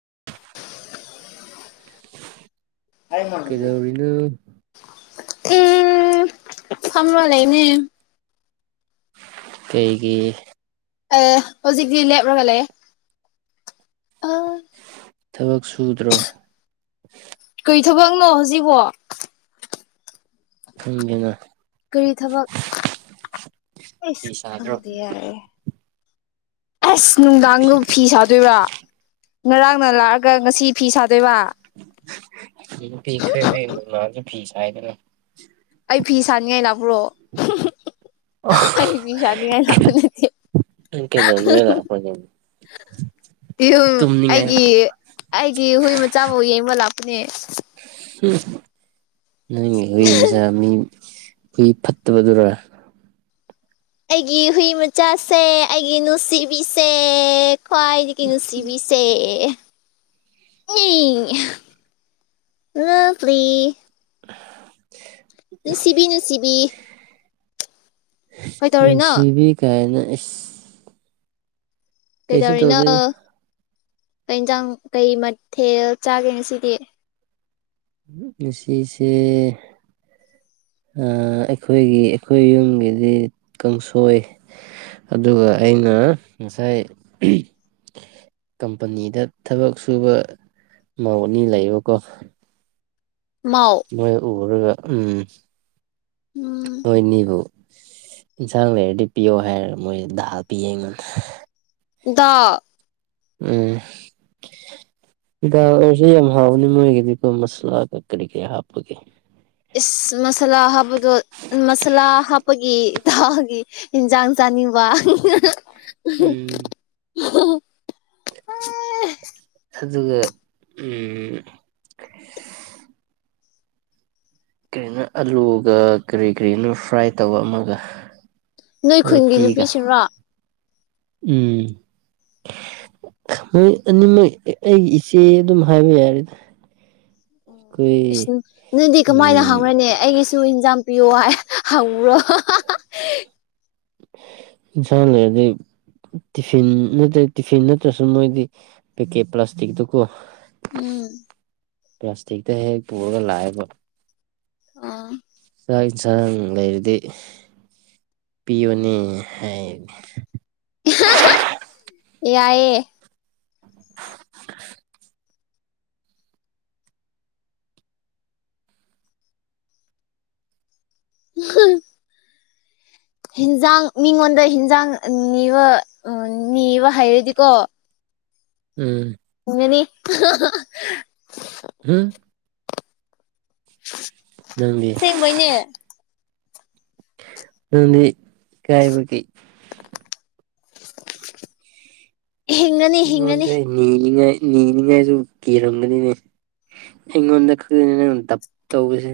[unintelligible] ꯀꯗꯧꯔꯤꯅꯣ ꯎꯝ ꯐꯝꯂ ꯂꯩꯥꯏꯅꯦ ꯀꯩꯒꯤ ꯑ ꯍꯧꯖꯤꯛꯗꯤ ꯂꯦꯞꯂꯒ ꯂꯩꯌꯦ ꯊꯕꯛ ꯁꯨꯗ꯭ꯔꯣ ꯀꯩ ꯊꯕꯛꯅꯣ ꯍꯧꯖꯤꯛꯕꯣ ꯈꯪꯗꯦꯅ ꯑꯁ ꯐꯤ ꯁꯥꯗ꯭ꯔꯣ ꯈꯪꯗꯦ ꯌꯥꯔꯦ ꯑꯁ ꯅꯨꯡꯗꯥꯡꯗꯨ ꯐꯤ ꯁꯥꯗꯣꯏꯕ꯭ꯔꯥ ꯉꯔꯥꯡꯅ ꯂꯥꯛꯑꯒ ꯉꯁꯤ ꯐꯤ ꯁꯥꯗꯣꯏꯕ ꯄꯤꯈ꯭ꯔꯦ ꯐꯤꯁꯥꯏꯗꯨꯅ ꯑꯩ ꯐꯤ ꯁꯥꯅꯤꯡꯉꯥꯏ ꯂꯥꯛꯄ꯭ꯔꯣ ꯑꯩ ꯐꯤ ꯁꯥꯅꯤꯡꯉꯥꯏ ꯂꯥꯛꯄ ꯅꯠꯇꯦ ꯅꯪ ꯀꯩꯗꯧꯅꯤꯡꯉꯥꯏ ꯂꯥꯛꯄ꯭ꯔꯅꯦ ꯇꯨꯝꯅꯤꯡꯉꯥꯏ ꯑꯩꯒꯤ ꯑꯩꯒꯤ ꯍꯨꯏ ꯃꯆꯥꯕꯨ ꯌꯦꯡꯕ ꯂꯥꯛꯄꯅꯦ ꯅꯪꯒꯤ ꯍꯨꯏ ꯃꯆꯥ ꯍꯨꯏ ꯐꯠꯇꯕꯗꯨꯔ ꯑꯩꯒꯤ ꯍꯨꯏ ꯃꯆꯥꯁꯦ ꯑꯩꯒꯤ ꯅꯨꯡꯁꯤꯕꯤꯁꯦ ꯈꯋꯥꯥꯏꯗꯤ ꯅꯨꯡꯁꯤꯕꯤꯁꯦ ꯏ ꯂꯞꯂꯤ [unintelligible] ꯅꯨꯡꯁꯤꯕꯤ ꯅꯨꯡꯁꯤꯕꯤ ꯀꯩꯗꯧꯔꯤꯅꯣ ꯅꯨꯡꯁꯤꯕꯤ ꯀꯥꯏꯅ ꯏꯁ ꯀꯩꯁꯨ ꯀꯩꯗꯧꯔꯤꯅꯣ ꯇꯧꯗꯦꯗ ꯀꯩꯏꯪꯖꯥꯡ ꯀꯩ ꯃꯊꯦꯜ ꯆꯥꯒꯦ ꯉꯁꯤꯗꯤ ꯉꯁꯤꯁꯦ ꯑꯩꯈꯣꯏꯒꯤ ꯑꯩꯈꯣꯏ ꯌꯨꯝꯒꯤꯗꯤ ꯀꯥꯡꯁꯣꯏ ꯑꯗꯨꯒ ꯑꯩꯅ ꯉꯁꯥꯏ ꯀꯝꯄꯅꯤꯗ ꯊꯕꯛ ꯁꯨꯕ ꯃꯧ ꯑꯅꯤ ꯂꯩꯕꯀꯣ ꯃꯥꯎ ꯃꯣꯏ ꯎꯔꯒ ꯎꯝ ꯎꯝ ꯅꯣꯏ ꯅꯤꯕꯨ ꯏꯪꯁꯥꯡ ꯂꯩꯔꯗꯤ ꯄꯤꯌꯣ ꯍꯥꯏꯔ ꯃꯣꯏꯅ ꯗꯥ ꯄꯤ ꯑꯩꯉꯣꯟꯗ ꯗꯥꯛ ꯎꯝ ꯗꯥꯜ ꯑꯣꯏꯔꯁꯨ ꯌꯥꯝ ꯍꯥꯎꯕꯅꯤ ꯃꯣꯏꯒꯤꯗꯤꯀꯣ ꯃꯁꯂꯥ ꯀꯔꯤ ꯀꯔꯤ ꯍꯥꯞꯄꯒꯦ ꯏꯁ ꯃꯁꯥꯂꯥ ꯍꯥꯞꯄꯗꯣ ꯃꯁꯥꯂꯥ ꯍꯥꯞꯄꯒꯤ ꯊꯥꯒꯤ ꯌꯦꯟꯖꯥꯡ ꯆꯥꯡ ꯑꯅꯤ ꯋꯥ ꯎꯝ [unintelligible] ꯑꯗꯨꯒ ꯀꯔꯤꯅꯣ ꯑꯂꯨꯒ ꯀꯔꯤ ꯀꯔꯤꯅꯣ ꯐ꯭ꯔꯥꯏ ꯇꯧꯕ ꯑꯃꯒ ꯅꯣꯏ ꯈꯨꯟꯒꯤ ꯔꯣꯇꯤꯒ ꯅꯨꯄꯤꯁꯤꯡꯔꯣ ꯎꯝ ꯃꯣꯏ ꯑꯅꯤꯃꯛ ꯑꯩꯒꯤ ꯏꯆꯦ ꯑꯗꯨꯝ ꯍꯥꯏꯕ ꯌꯥꯔꯦꯗ ꯑꯣ ꯏꯁ ꯑꯩꯈꯣꯏ ꯅꯪꯗꯤ ꯀꯃꯥꯏꯅ ꯎꯝ ꯍꯧꯔꯦꯅꯦ ꯑꯩꯒꯤꯁꯨ ꯏꯟꯖꯥꯡ ꯄꯤꯌꯣ ꯍꯥꯏ ꯍꯪꯉꯨꯔꯣ ꯏꯪꯁꯥꯡ ꯂꯩꯔꯗꯤ ꯇꯤꯐꯤꯟ ꯅꯠꯇ꯭ꯔ ꯇꯤꯐꯤꯟ ꯅꯠꯇ꯭ꯔꯁꯨ ꯃꯣꯏꯗꯤ ꯄꯦꯀꯦꯠ ꯄ꯭ꯂꯥꯁꯇꯤꯛꯇꯨ ꯀꯣ ꯎꯝ ꯄ꯭ꯂꯥꯁꯇꯤꯛꯇ ꯍꯦꯛ ꯄꯨꯔꯒ ꯂꯥꯛꯑꯦꯕ ꯑ ꯆꯥꯛ ꯌꯦꯟꯁꯥꯡ ꯂꯩꯔꯗꯤ ꯄꯤꯌꯨꯅꯤ ꯍꯥꯏꯅꯤ ꯌꯥꯏꯌꯦ [unintelligible] ꯍꯟꯖꯥꯡ ꯃꯤꯉꯣꯟꯗ ꯍꯟꯖꯥꯡ ꯅꯤꯕ ꯅꯤꯕ ꯍꯩꯔꯗꯤꯀꯣ ꯎꯝ ꯃꯅꯤ ꯍꯝ ꯅꯪꯗꯤ ꯁꯕꯣꯏꯅꯦ ꯑꯗꯨꯗꯤ ꯀꯥꯏꯕꯀꯤ ꯍꯤꯡꯒꯅꯤ ꯍꯤꯡꯒꯅꯤ ꯏꯉꯣꯟꯗ ꯅꯂꯤꯉ ꯅꯅꯤꯂꯤꯉꯥꯏꯁꯨ ꯀꯤꯔꯒꯅꯤꯅꯦ ꯑꯩꯉꯣꯟꯗ ꯈꯅꯤ ꯅꯉ ꯇꯞ ꯇꯧꯕꯁꯦ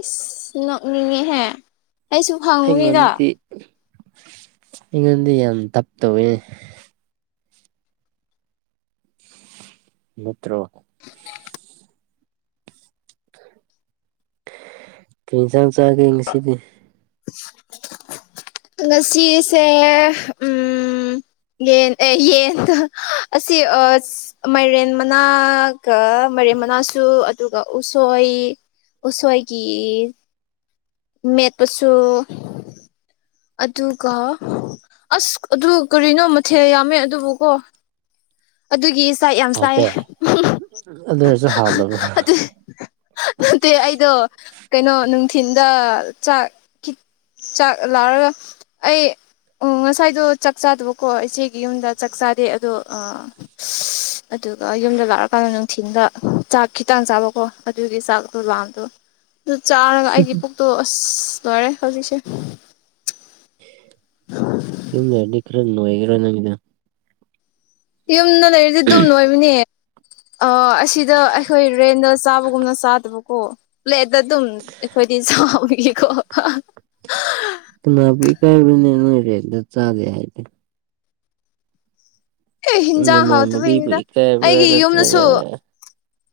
ꯏꯁꯁ ꯅꯣꯛꯅꯤꯡꯉꯦꯍꯦ ꯑꯩꯁꯨ ꯐꯪꯉꯨꯅꯤꯗ ꯏꯉꯗꯤ ꯌꯥꯝ ꯇꯞ ꯇꯋꯦ ꯃꯠꯇ꯭ꯔꯣ [unintelligible] ꯀꯩ ꯏꯟꯁꯥꯡ ꯆꯥꯒꯦ ꯉꯁꯤꯗꯤ ꯉꯁꯤꯁꯦ ꯎꯝ ꯌꯦꯟ ꯑꯦ ꯌꯦꯟ ꯑꯁꯤ ꯃꯥꯏꯔꯦꯟ ꯃꯅꯥꯀ ꯃꯦꯝ ꯃꯅꯥꯁꯨ ꯑꯗꯨꯒ ꯎꯁꯣꯏ ꯎꯁꯣꯏꯒꯤ ꯃ ꯇꯁꯨꯁꯨ ꯑꯗꯨꯒ ꯑꯁ ꯑꯗꯨ ꯀꯔꯤꯅꯣ ꯃꯊꯦꯜ ꯌꯥꯝꯃꯦ ꯑꯗꯨꯕꯨꯀꯣ ꯑꯗꯨꯒꯤ ꯆꯥꯛ ꯌꯥꯝ ꯆꯥꯏꯌꯦ ꯍꯥꯎꯇꯦ ꯑꯗꯨ ꯑꯣꯏꯔꯁꯨ ꯍꯥꯎꯗꯕ꯭ꯔꯥ ꯃꯦ ꯑꯩꯗꯣ ꯀꯩꯅꯣ ꯅꯨꯡꯊꯤꯤꯟꯗ ꯆꯥꯛ ꯆꯥꯛ ꯂꯥꯎꯔꯒ ꯑꯩ ꯑꯣ ꯉꯁꯥꯏꯗꯣ ꯆꯥꯛ ꯆꯥꯗꯕꯀꯣ ꯏꯆꯦꯒꯤ ꯌꯨꯝꯗ ꯆꯥꯛ ꯆꯥꯗꯦ ꯑꯗꯣꯥ [unintelligible] ꯑꯗꯨꯒ ꯌꯨꯝꯗ ꯂꯥꯛꯑꯀꯥꯟꯗ ꯅꯨꯡꯊꯤꯟꯗ ꯆꯥꯛ ꯈꯤꯇꯥꯡ ꯆꯥꯕꯀꯣ ꯑꯗꯨꯒꯤ ꯆꯥꯛ ꯂꯣꯕꯥꯥꯝꯗꯣ ꯑꯗꯨ ꯆꯥꯔꯒ ꯑꯩꯒꯤ ꯄꯨꯛꯇꯣ ꯑꯁ ꯂꯣꯏꯔꯦ ꯍꯧꯖꯤꯛꯁꯦ ꯌꯨꯝ ꯂꯩꯔꯗꯤ ꯈꯔ ꯅꯣꯏꯒꯔꯥ ꯅꯪꯒꯤꯅ ꯌꯨꯝꯗ ꯂꯩꯔꯤꯗꯤ ꯑꯗꯨꯝ ꯂꯣꯏꯕꯅꯦ ꯑ ꯑꯁꯤꯗ ꯑꯩꯈꯣꯏ ꯔꯦꯟꯗ ꯆꯥꯕꯒꯨꯝꯅ ꯆꯥꯗꯕꯀꯣ ꯄ꯭ꯂꯦꯠ ꯗ ꯑꯗꯨꯝ ꯑꯩꯈꯣꯏꯗꯤ ꯆꯥꯎꯒꯀꯣ ꯄꯨꯅꯄꯤ ꯀꯥꯏꯅꯦꯔꯦ ꯆꯂꯦ ꯍꯥꯏꯗꯤ ꯑꯦ ꯍꯤꯟꯖꯥꯡ ꯎꯕꯤꯕꯨ ꯍꯥꯎꯇꯕꯒꯤꯅꯤꯗ ꯏ ꯀꯥꯏꯕ꯭ꯔꯥ ꯑꯩꯒꯤ ꯅꯠꯇ꯭ꯔꯒ ꯌꯨꯝꯗꯁꯨ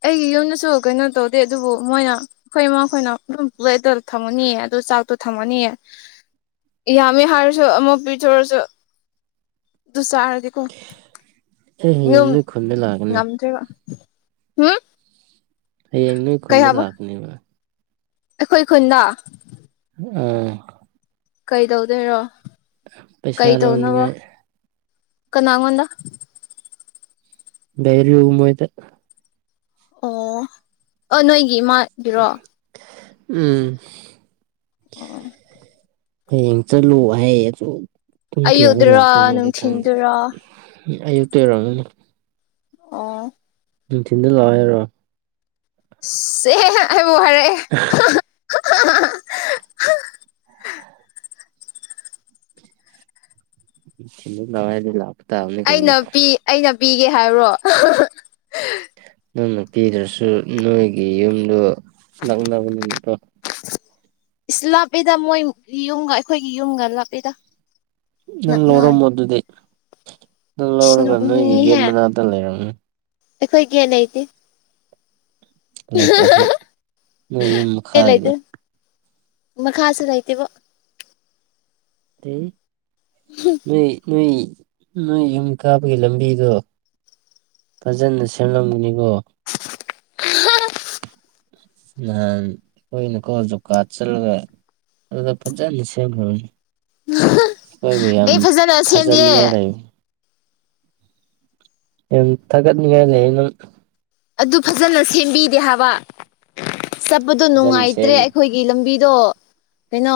ꯑꯩꯒꯤ ꯌꯨꯝꯗꯁꯨ ꯀꯩꯅꯣ ꯇꯧꯗꯦ ꯑꯗꯨꯕꯨ ꯃꯣꯏꯅ ꯑꯩꯈꯣꯏꯃ ꯑꯩꯈꯣꯏꯅ ꯑꯗꯨꯝ ꯄꯨꯂꯇ ꯊꯝꯃꯅꯤꯌꯦꯣ ꯑꯗꯨ ꯆꯥꯛꯇꯣ ꯊꯝꯃꯅꯤꯌꯦ ꯌꯥꯝꯃꯦ ꯍꯥꯏꯔꯁꯨ ꯑꯃꯛ ꯄꯤꯊꯔꯁꯨ ꯗꯨꯁꯥꯔꯗꯤꯀꯣ ꯑꯩ ꯍꯌꯦꯡ ꯌꯨꯝ ꯅꯣꯏ ꯈꯨꯟꯗ ꯂꯥꯛꯀꯅꯤ ꯉꯝꯗ꯭ꯔꯦꯕ ꯍꯥꯝ ꯍꯌꯦꯡ ꯅꯣꯏ ꯈꯨꯨꯟꯗ ꯂꯥꯛꯀꯅꯦꯕ ꯑꯩꯈꯣꯏ ꯈꯨꯟꯗ ꯑ ꯀꯩꯗꯧꯗꯣꯏꯔꯣ ꯄꯩꯁꯥ ꯂꯧꯣꯅꯤꯡꯉꯥꯏ ꯀꯅꯥꯉꯗ ꯂꯩꯔꯤ ꯍꯨ ꯃꯣꯏꯗ ꯑꯣ ꯑꯣ ꯅꯣꯏꯒꯤ ꯏꯃꯥꯒꯤꯔꯣ ꯎꯝ ꯍꯌꯦꯡ ꯆꯠꯂꯨ ꯍꯥꯏꯌꯦ ꯑꯗꯣ ꯄꯨꯡ ꯀꯌꯥꯗ ꯑꯌꯨꯛꯗꯨꯔꯥ ꯂꯥꯛꯇꯣꯏꯅꯣꯗꯤ ꯈꯪꯗꯦ ꯅꯨꯡꯊꯤꯟꯗꯨꯔꯥ ꯑꯌꯨꯛꯇꯔꯣ [unintelligible] ꯑꯣ ꯅꯨꯡꯊꯤꯟꯗ ꯂꯥꯛꯑꯣ꫰ꯍꯥꯏꯔꯣ ꯁ‌ꯦ ꯑꯩꯃꯨꯛ ꯍꯥꯏꯔꯛꯑ‌ꯦ [unintelligible] [unintelligible] ꯂꯋꯥꯥꯏꯗꯩꯩ ꯂꯥꯛꯄ ꯇꯥꯕꯅꯤ ꯀꯩꯅꯣ ꯑꯩꯅ ꯄꯤ ꯑꯩꯅ ꯄꯤꯒꯦ ꯍꯥꯏꯕ꯭ꯔꯣ ꯅꯪꯅ ꯄꯤꯗ꯭ꯔꯁꯨ ꯅꯣꯏꯒꯤ ꯌꯨꯝꯗꯨ ꯅꯛꯅꯕꯅꯤꯅꯀꯣ ꯏꯁ ꯂꯥꯞꯄꯦꯗ ꯃꯣꯏ ꯌꯨꯝꯒ ꯑꯩꯈꯣꯏꯒꯤ ꯌꯨꯝꯒ ꯂꯥꯞꯄꯦꯗ ꯅꯪ ꯅꯛꯅ ꯂꯧꯔꯝꯃꯣ ꯑꯗꯨꯗꯤ ꯅꯪ ꯏꯁ ꯂꯧꯔꯒ ꯅꯣꯏꯒꯤ ꯒꯦꯠ ꯅꯣꯛꯅꯤꯡꯉꯤꯍꯦ ꯃꯅꯥꯛꯇ ꯂꯩꯔꯝꯅꯤ ꯑꯩꯈꯣꯏ ꯒꯦꯠ ꯂꯩꯇꯦ ꯂꯩꯇ꯭ꯔꯁꯨ ꯅꯣꯏ ꯌꯨꯝ ꯒꯦꯠ ꯃꯈꯥꯒꯤꯗ ꯂꯩꯇꯦ ꯃꯈꯥꯁꯨ ꯂꯩꯥꯇꯦꯕꯨ [unintelligible] ꯅꯣꯏ ꯌꯨꯝ ꯀꯥꯕꯒꯤ ꯂꯝꯕꯤꯗꯣ ꯐꯖꯅ ꯁꯦꯝꯂꯝꯒꯅꯤꯀꯣ ꯅꯍꯥꯟ ꯑꯈꯣꯏꯅꯀꯣ [unintelligible] ꯆꯠꯂꯒ ꯑꯗꯨꯒ ꯐꯖꯅ ꯁꯦꯝꯈꯔꯕꯅꯦ [unintelligible] ꯌꯥꯝ ꯑꯦ ꯐꯖꯅ ꯁꯦꯝꯗꯦ ꯊꯥꯖꯅꯤꯡꯉꯥꯏ ꯂꯩ ꯌꯥꯝ ꯊꯥꯒꯠꯅꯤꯡꯉꯥꯏ ꯂꯩꯩ ꯅꯪ ꯑꯗꯨ ꯐꯖꯅ ꯁꯦꯝꯕꯤꯗꯦ ꯍꯥꯏꯕ ꯆꯠꯄꯗꯣ ꯐꯖꯅ ꯅꯨꯡꯉꯥꯏꯇ꯭ꯔꯦ ꯁꯦꯝꯃꯤ ꯑꯩꯈꯣꯏꯒꯤ ꯂꯝꯕꯤ ꯗꯣ ꯀꯩꯅꯣ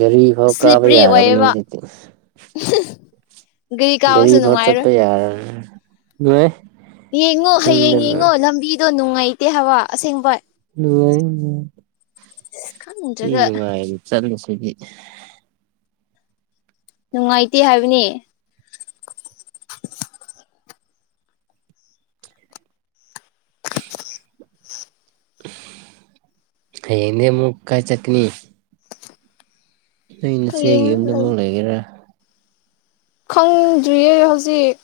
ꯒꯥꯔꯤ ꯐꯥꯎ ꯀꯥꯕ ꯁ꯭ꯂꯤꯞꯄ꯭ꯔꯤ ꯌꯥꯔꯕꯅꯦ ꯑꯣꯏꯌꯦꯕ ꯍꯧꯖꯤꯛꯇꯤ ꯒ꯭ꯔꯤ ꯒꯥꯔꯤ ꯀꯥꯕꯁꯨ ꯐꯥꯎ ꯅꯨꯡꯉꯥꯏꯔꯣꯏ ꯆꯠꯄ ꯌꯥꯔꯕꯅꯤ ꯅꯨꯡꯉꯥꯏ ꯌꯦꯡꯉꯣ ꯍꯌꯦꯡ ꯈꯪꯗꯅ ꯌꯦꯡꯉꯣ ꯂꯝꯕꯤꯗꯣ ꯅꯨꯡꯉꯥꯏꯇꯦ ꯍꯥꯏꯕ ꯑꯁꯦꯡꯕ ꯅꯨꯡꯉꯥꯏ ꯅꯨꯡꯉꯥꯏ ꯑꯁ ꯃꯤ ꯈꯪꯗ꯭ꯔꯒ ꯅꯨꯡꯉꯥꯏꯅ ꯆꯠꯂꯤ [unintelligible] ꯅꯨꯡꯉꯥꯏꯇꯦ ꯍꯥꯏꯕꯅꯤ ꯍꯌꯦꯡꯗꯤꯃꯨꯛ ꯀꯥꯏ ꯆꯠꯅꯤ ꯅꯣꯏ ꯅꯆꯦꯒꯤ ꯍꯌꯦꯡ ꯂꯩ ꯌꯨꯝꯗꯃꯨꯛ ꯂꯩꯒꯦꯔꯥ ꯈꯪꯗ꯭ꯔꯤꯌꯦ ꯍꯧꯖꯤꯛ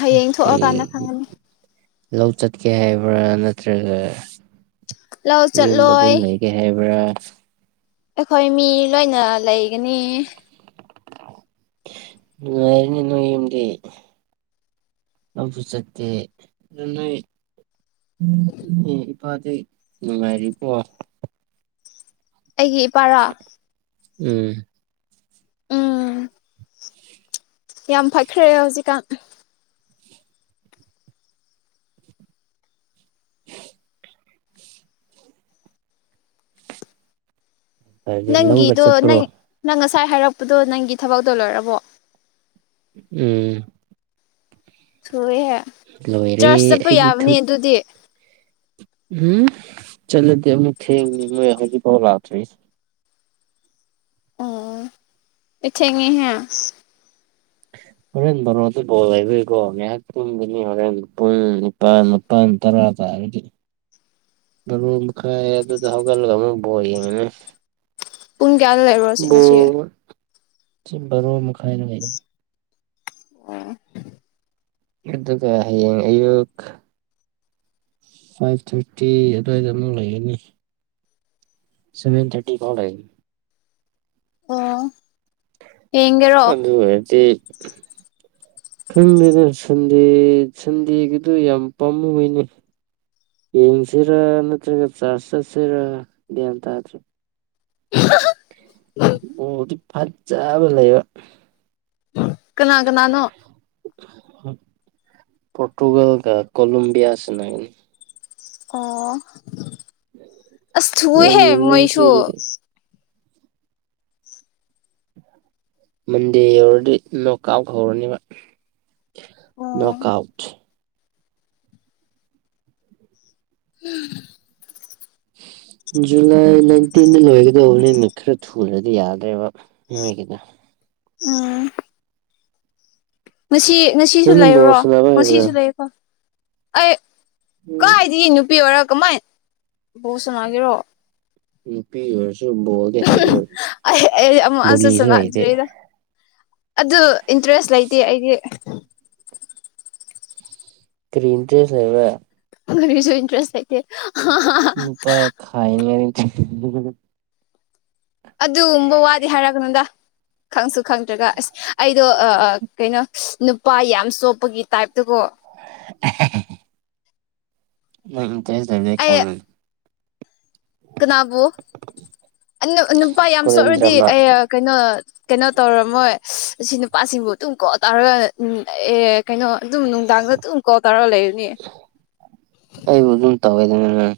ꯍꯌꯦꯡ ꯀꯔꯤ ꯊꯣꯛꯑꯀꯥꯟꯗ ꯈꯪꯉꯅꯤ ꯂꯧ ꯆꯠꯀꯦ ꯍꯥꯏꯕ꯭ꯔꯥ ꯅꯠꯇ꯭ꯔꯒ ꯂꯧ ꯌꯨꯝꯗ ꯑꯗꯨꯝ ꯆꯠꯂꯣꯏ ꯂꯩꯒꯦ ꯍꯥꯏꯕ꯭ꯔꯥ ꯑꯩꯈꯣꯏ ꯃꯤ ꯂꯣꯏꯅ ꯂꯩꯒꯅꯤ ꯅꯨꯡꯉꯥꯏꯔꯦꯅꯦ ꯅꯣꯏ ꯌꯨꯝꯗꯤ ꯊꯕꯛꯁꯨ ꯆꯠꯇꯦ ꯑꯗꯨ ꯅꯣꯏ ꯏꯄꯥꯗꯤ ꯅꯨꯡꯉꯥꯏꯔꯤ ꯀꯣ ꯑꯩꯒꯤ ꯏꯄꯥꯔꯥ ꯎꯝ ꯎꯝ ꯌꯥꯝ ꯐꯈ꯭ꯔꯦ ꯍꯧꯖꯤꯛꯀꯥꯟ [unintelligible] ꯑꯗꯨꯗꯤ ꯂꯧꯒ ꯅꯪꯒꯤꯗꯣ ꯆꯠꯄ꯭ꯔꯣ ꯅꯪ ꯅꯪ ꯉꯁꯥꯏ ꯍꯥꯏꯔꯛꯄꯗꯣ ꯅꯪꯒꯤ ꯊꯕꯛꯇꯣ ꯂꯣꯏꯔꯕꯣ ꯎꯝ ꯊꯨꯏꯍꯦ ꯂꯣꯏꯔꯦ ꯆꯔꯆ ꯆꯠꯄ ꯑꯩꯗꯤ ꯌꯥꯕꯅꯤ ꯊꯕꯛ ꯑꯗꯨꯗꯤ ꯎꯝ ꯆꯂꯗꯤ ꯑꯃꯨꯛ ꯊꯦꯡꯅꯤ ꯃꯣꯢ ꯍꯧꯖꯤꯛ ꯐꯥꯎ ꯂꯥꯛꯇꯔꯤ ꯑꯣ ꯑꯦ ꯊꯦꯡꯉꯦꯍꯦ [unintelligible] ꯍꯣꯔꯦꯟ ꯕꯔꯣꯗ ꯕꯣꯜ ꯍꯥꯏꯕꯏꯀꯣ ꯉꯥꯏꯍꯥꯛꯀꯤꯤꯟꯗꯨꯅꯤ ꯍꯣꯔꯦꯟ ꯄꯨꯡ ꯅꯤꯄꯥꯜ ꯃꯥꯄꯜ ꯇꯔꯥ ꯗꯤ ꯃꯔ ꯃꯈ ꯈꯥꯏ ꯑꯗꯨ ꯍꯧꯒꯒ ꯑꯃꯕꯣ ꯃꯅꯦ ꯄꯨꯡ ꯀꯌꯥꯗ ꯂꯩꯔꯨꯔꯣ ꯁꯤ ꯉꯁꯤ ꯔꯣ ꯃꯈꯥꯏꯅ ꯂꯩ ꯑ ꯑꯗꯨꯒ ꯍꯌꯦꯡ ꯑꯌꯨꯛ ꯐꯥꯏꯚ ꯊꯥꯔꯇꯤ ꯑꯗꯨꯋꯥꯏꯗ ꯑꯃꯨ ꯂꯩꯒꯅꯤ ꯁꯚꯦꯟ ꯊꯔꯇꯤ ꯀꯣ ꯑꯣ ꯌꯦꯡꯒꯦꯔꯣ ꯑꯗꯨ ꯍꯥꯏꯗꯤ ꯈꯪꯗꯦꯅ ꯁꯟꯗꯦ ꯁꯟꯗꯦꯒꯤꯗꯨ ꯌꯥꯝ ꯄꯥꯝꯃꯨꯩꯅꯦ ꯌꯦꯡꯁꯤꯔ ꯅꯠꯇ꯭ꯔꯒ ꯆꯔꯁꯁꯤꯔ ꯏꯇ ꯍꯥꯏ꯭ꯔꯦ ꯃꯗꯤ ꯐ ꯆꯥꯕ ꯂꯩꯕ ꯀꯅꯥ ꯀꯅꯥꯅꯣ ꯄꯣꯔꯇꯨꯒꯜꯒ ꯀꯣꯂꯣꯕꯤꯌꯥꯁꯤꯅꯒꯅꯤ ꯑꯣ ꯑ ꯊꯨꯏ ꯌꯥꯝ ꯍꯦ ꯌꯦꯡꯅꯤꯡꯈ꯭ꯔꯦ ꯃꯣꯏꯁꯨ ꯑꯗꯨꯗꯤ ꯃꯟꯗꯦ ꯌꯧꯔꯗꯤ ꯅꯣꯛ ꯑꯥꯎꯠ ꯍꯧꯔꯅꯤꯕ ꯑꯣ ꯅꯣꯛꯣꯛ ꯑꯥꯎꯠ ꯎꯝ ꯎꯝ ꯖꯨꯂꯥꯏ ꯅꯥꯏꯟꯇꯤꯟꯗ ꯂꯣꯏꯒꯗꯧꯕ ꯅ ꯅꯨꯃꯤꯠ ꯈꯔ ꯊꯨꯨꯔꯗꯤ ꯌꯥꯗ꯭ꯔꯦꯕ ꯅꯣꯏꯒꯤꯗ ꯎꯝ ꯉꯁꯤ ꯉꯁꯤꯁꯨ ꯅꯪꯗꯤ ꯕꯣꯜ ꯂꯩꯔꯣ ꯁꯥꯟꯅꯕ ꯍꯩꯕ꯭ꯔꯥ ꯉꯁꯤꯁꯨ ꯂꯩꯀꯣ ꯑꯩ ꯀꯥꯏꯗꯤ ꯅꯨꯄꯤ ꯑꯣꯏꯔ ꯀꯃꯥꯏ ꯕꯣ ꯁꯅꯥꯒꯤꯔꯣ ꯅꯨꯄꯤ ꯑꯣꯏꯔꯁꯨ ꯕꯣꯜꯗꯤ ꯍꯩꯒꯗꯕ ꯑꯩ ꯑꯩ ꯑꯃꯨꯛ ꯑꯁꯨ ꯕꯕꯨꯣꯂꯤꯁꯨ ꯍꯩꯇꯦ ꯁꯥꯟꯅꯗ꯭ꯔꯤꯗ ꯑꯗꯨ ꯏꯟꯇꯔꯦꯁ ꯂꯩꯇꯦ ꯑꯩꯗꯤ ꯀ꯭ꯔꯤꯟꯦꯁꯅꯦꯕ ꯁꯨ ꯏꯟꯇꯔꯦꯁ ꯍꯥꯏ ꯅꯨꯄꯥ ꯈꯥꯏꯅꯤ ꯑꯅꯤ ꯑꯗꯨꯒꯨꯝꯕ ꯋꯥꯗꯤ ꯍꯥꯏꯔꯛꯒꯅꯗ ꯈꯪꯁꯨ ꯈꯪꯗ꯭ꯔꯒ ꯑꯁ ꯑꯩꯗꯣ ꯀꯩꯅꯣ ꯅꯨꯄꯥ ꯌꯥꯝ ꯆꯣꯞꯄꯒꯤ ꯇꯥꯏꯞꯇꯀꯣ [inaudible] ꯎꯝ ꯇꯗ ꯑꯩ ꯈꯔ ꯀꯅꯥꯕꯨ ꯅꯨꯄꯥ ꯌꯥꯝ ꯀꯣꯔꯤꯌꯟ ꯁꯣꯛꯎꯔꯗꯤ ꯗ꯭ꯔꯃꯥ ꯑꯦ ꯀꯩꯅꯣ ꯀꯩꯅꯣ ꯇꯧꯔꯝꯃꯣꯏ ꯑꯁꯤ ꯅꯨꯄꯥꯁꯤꯡꯕꯨ ꯇꯨꯡ ꯀꯣ ꯇꯥꯔꯒ ꯑꯦ ꯀꯩꯅꯣ ꯑꯗꯨꯝ ꯅꯨꯡꯗꯥꯡꯗ ꯑꯗꯨꯝ ꯀꯣꯜ ꯇꯧꯔꯒ ꯂꯩꯔꯅꯤ ꯇꯋ ꯑꯗꯨ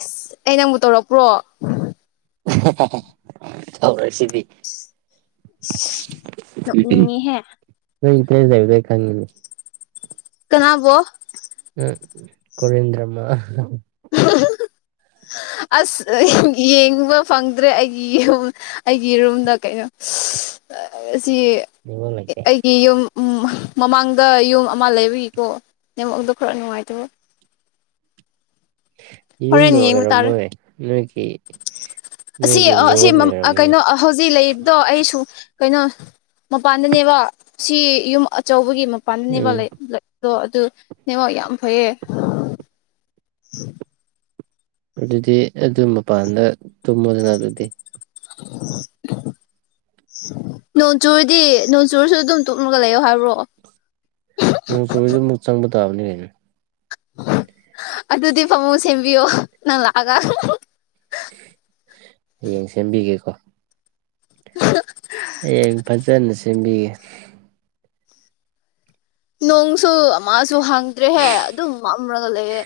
ꯑꯁ ꯑꯩ ꯅꯪꯕꯨꯛ ꯇꯧꯔꯛꯄ꯭ꯔꯣ ꯊꯔ ꯁꯤ ꯅꯣꯛꯅꯤꯡꯉꯤꯍꯦ [unintelligible] ꯅ ꯏꯗ ꯈꯪꯉ ꯀꯅꯥꯕꯣ ꯎꯝ ꯀꯔꯗ꯭ꯔꯃ [unintelligible] [unintelligible] ꯑꯁ ꯌꯦꯡꯕ ꯐꯪꯗ꯭ꯔꯦ ꯑꯩꯒꯤ ꯌꯨꯝ ꯑꯩꯒꯤ ꯔꯨꯝꯗ ꯀꯩꯅꯣ [unintelligible] ꯑꯁꯤ ꯅꯦꯠꯋꯥꯛ ꯂꯩꯇꯦ ꯑꯩꯒꯤ ꯌꯨꯝ ꯎ ꯃꯃꯥꯡꯗ ꯌꯨꯝ ꯑꯃ ꯂꯩꯕꯒꯤꯀꯣ ꯅꯦꯝꯃꯛꯗꯣ ꯈꯔ ꯅꯨꯡꯉꯥꯏꯇꯕ ꯍꯣꯔꯦꯟ ꯌꯨꯝꯗ ꯌꯦꯡꯕ ꯇꯥꯔꯦ ꯑꯣꯏꯔꯝꯃꯣꯏ ꯅꯣꯏꯒꯤ ꯑꯁꯤ ꯅꯣꯏꯒꯤ ꯑꯁꯤ ꯅꯦꯠꯋꯥꯛꯅ ꯑꯣꯏꯔꯝꯒꯅꯤ ꯀꯩꯅꯣ ꯍꯧꯖꯤꯛ ꯂꯩꯔꯤꯕꯗꯣ ꯑꯩꯁꯨ ꯀꯩꯅꯣ ꯃꯄꯥꯟꯗꯅꯦꯕ ꯁꯤ ꯌꯨꯝ ꯑꯆꯧꯕꯒꯤ ꯃꯄꯥꯟꯗꯅꯦꯕ ꯎꯝ ꯂꯩ ꯑꯗꯣ ꯑꯗꯨ ꯅꯉ ꯌꯥꯝ ꯐꯩꯌꯦ ꯑꯗꯨꯗꯤ ꯑꯗꯨ ꯃꯄꯥꯟꯗ ꯇꯨꯝꯃꯣꯗꯅ ꯑꯗꯨꯗꯤ [unintelligible] ꯅꯣꯡꯆꯨꯔꯗꯤ ꯅꯣꯡꯆꯨꯔꯁꯨ ꯑꯗꯨꯝ ꯇꯨꯞꯂꯒ ꯂꯩꯌꯣ ꯍꯥꯏꯕ꯭ꯔꯣꯑꯣ ꯅꯣꯡ ꯆꯨꯗ ꯑꯃꯨꯛ ꯆꯪꯕ ꯇꯥꯕꯅꯤ ꯍꯥꯏꯩꯅ ꯑꯗꯨꯗꯤ ꯐꯃꯨꯡ ꯁꯦꯝꯕꯤꯌꯣ ꯅꯪ ꯂꯥꯛꯑꯒ ꯍꯌꯦꯡ ꯁꯦꯝꯕꯤꯒꯦꯀꯣ [unintelligible] [inaudible] ꯍꯌꯦꯡ ꯐꯖꯅ ꯁꯦꯝꯕꯤꯌꯦ ꯅꯣꯡꯁꯨ ꯑꯃꯁꯁꯨ ꯍꯥꯡꯗ꯭ꯔꯦꯍꯦ ꯑꯗꯨꯝ ꯃꯝꯂꯒ ꯂꯩꯑꯦ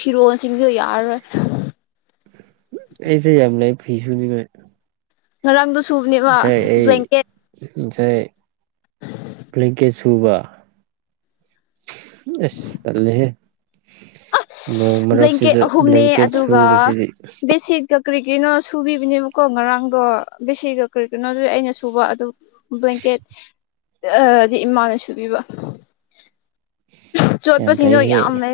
ꯐꯤꯔꯣꯟꯁꯤꯡꯗꯨ ꯌꯥꯔꯔꯣꯏ ꯑꯩꯁꯨ ꯌꯥꯝ ꯂꯩ ꯐꯤ ꯁꯨꯅꯤꯡꯉꯥꯏ ꯉꯔꯥꯡꯗꯣ ꯁꯨꯕꯅꯦꯕ ꯕ꯭ꯂꯦꯡꯀꯦꯠ ꯑꯩꯁꯦ ꯕꯂꯦꯡꯀꯦꯠ ꯁꯨꯕ ꯑꯁ ꯇꯜꯂꯦꯍꯦ ꯅꯣꯡ ꯕ꯭ꯂꯦꯡꯀꯦꯠ ꯃꯔꯛꯁꯤꯗ ꯑꯍꯨꯝꯅꯦ ꯕ꯭ꯂꯦꯡꯀꯦꯠ ꯁꯨꯕꯁꯤꯗꯤ ꯀ꯭ꯔꯤ ꯀꯔꯤꯅꯣ ꯁꯨꯕꯤꯕꯅꯦꯕꯀꯣ ꯉꯔꯥꯡꯗꯣ ꯕꯤꯁꯤꯒ ꯀ꯭ꯔꯤ ꯀꯅꯣꯗꯨꯗꯤ ꯑꯩꯅ ꯁꯨꯕ ꯑꯗꯨ ꯕ꯭ꯂꯦꯡꯀꯦꯠꯗꯤ ꯏꯃꯥꯅ ꯁꯨꯕꯤꯕ ꯌꯥꯝ ꯆꯣꯠꯄꯁꯤꯡꯗꯣ ꯐꯩꯍꯦ ꯌꯥꯝꯃꯦ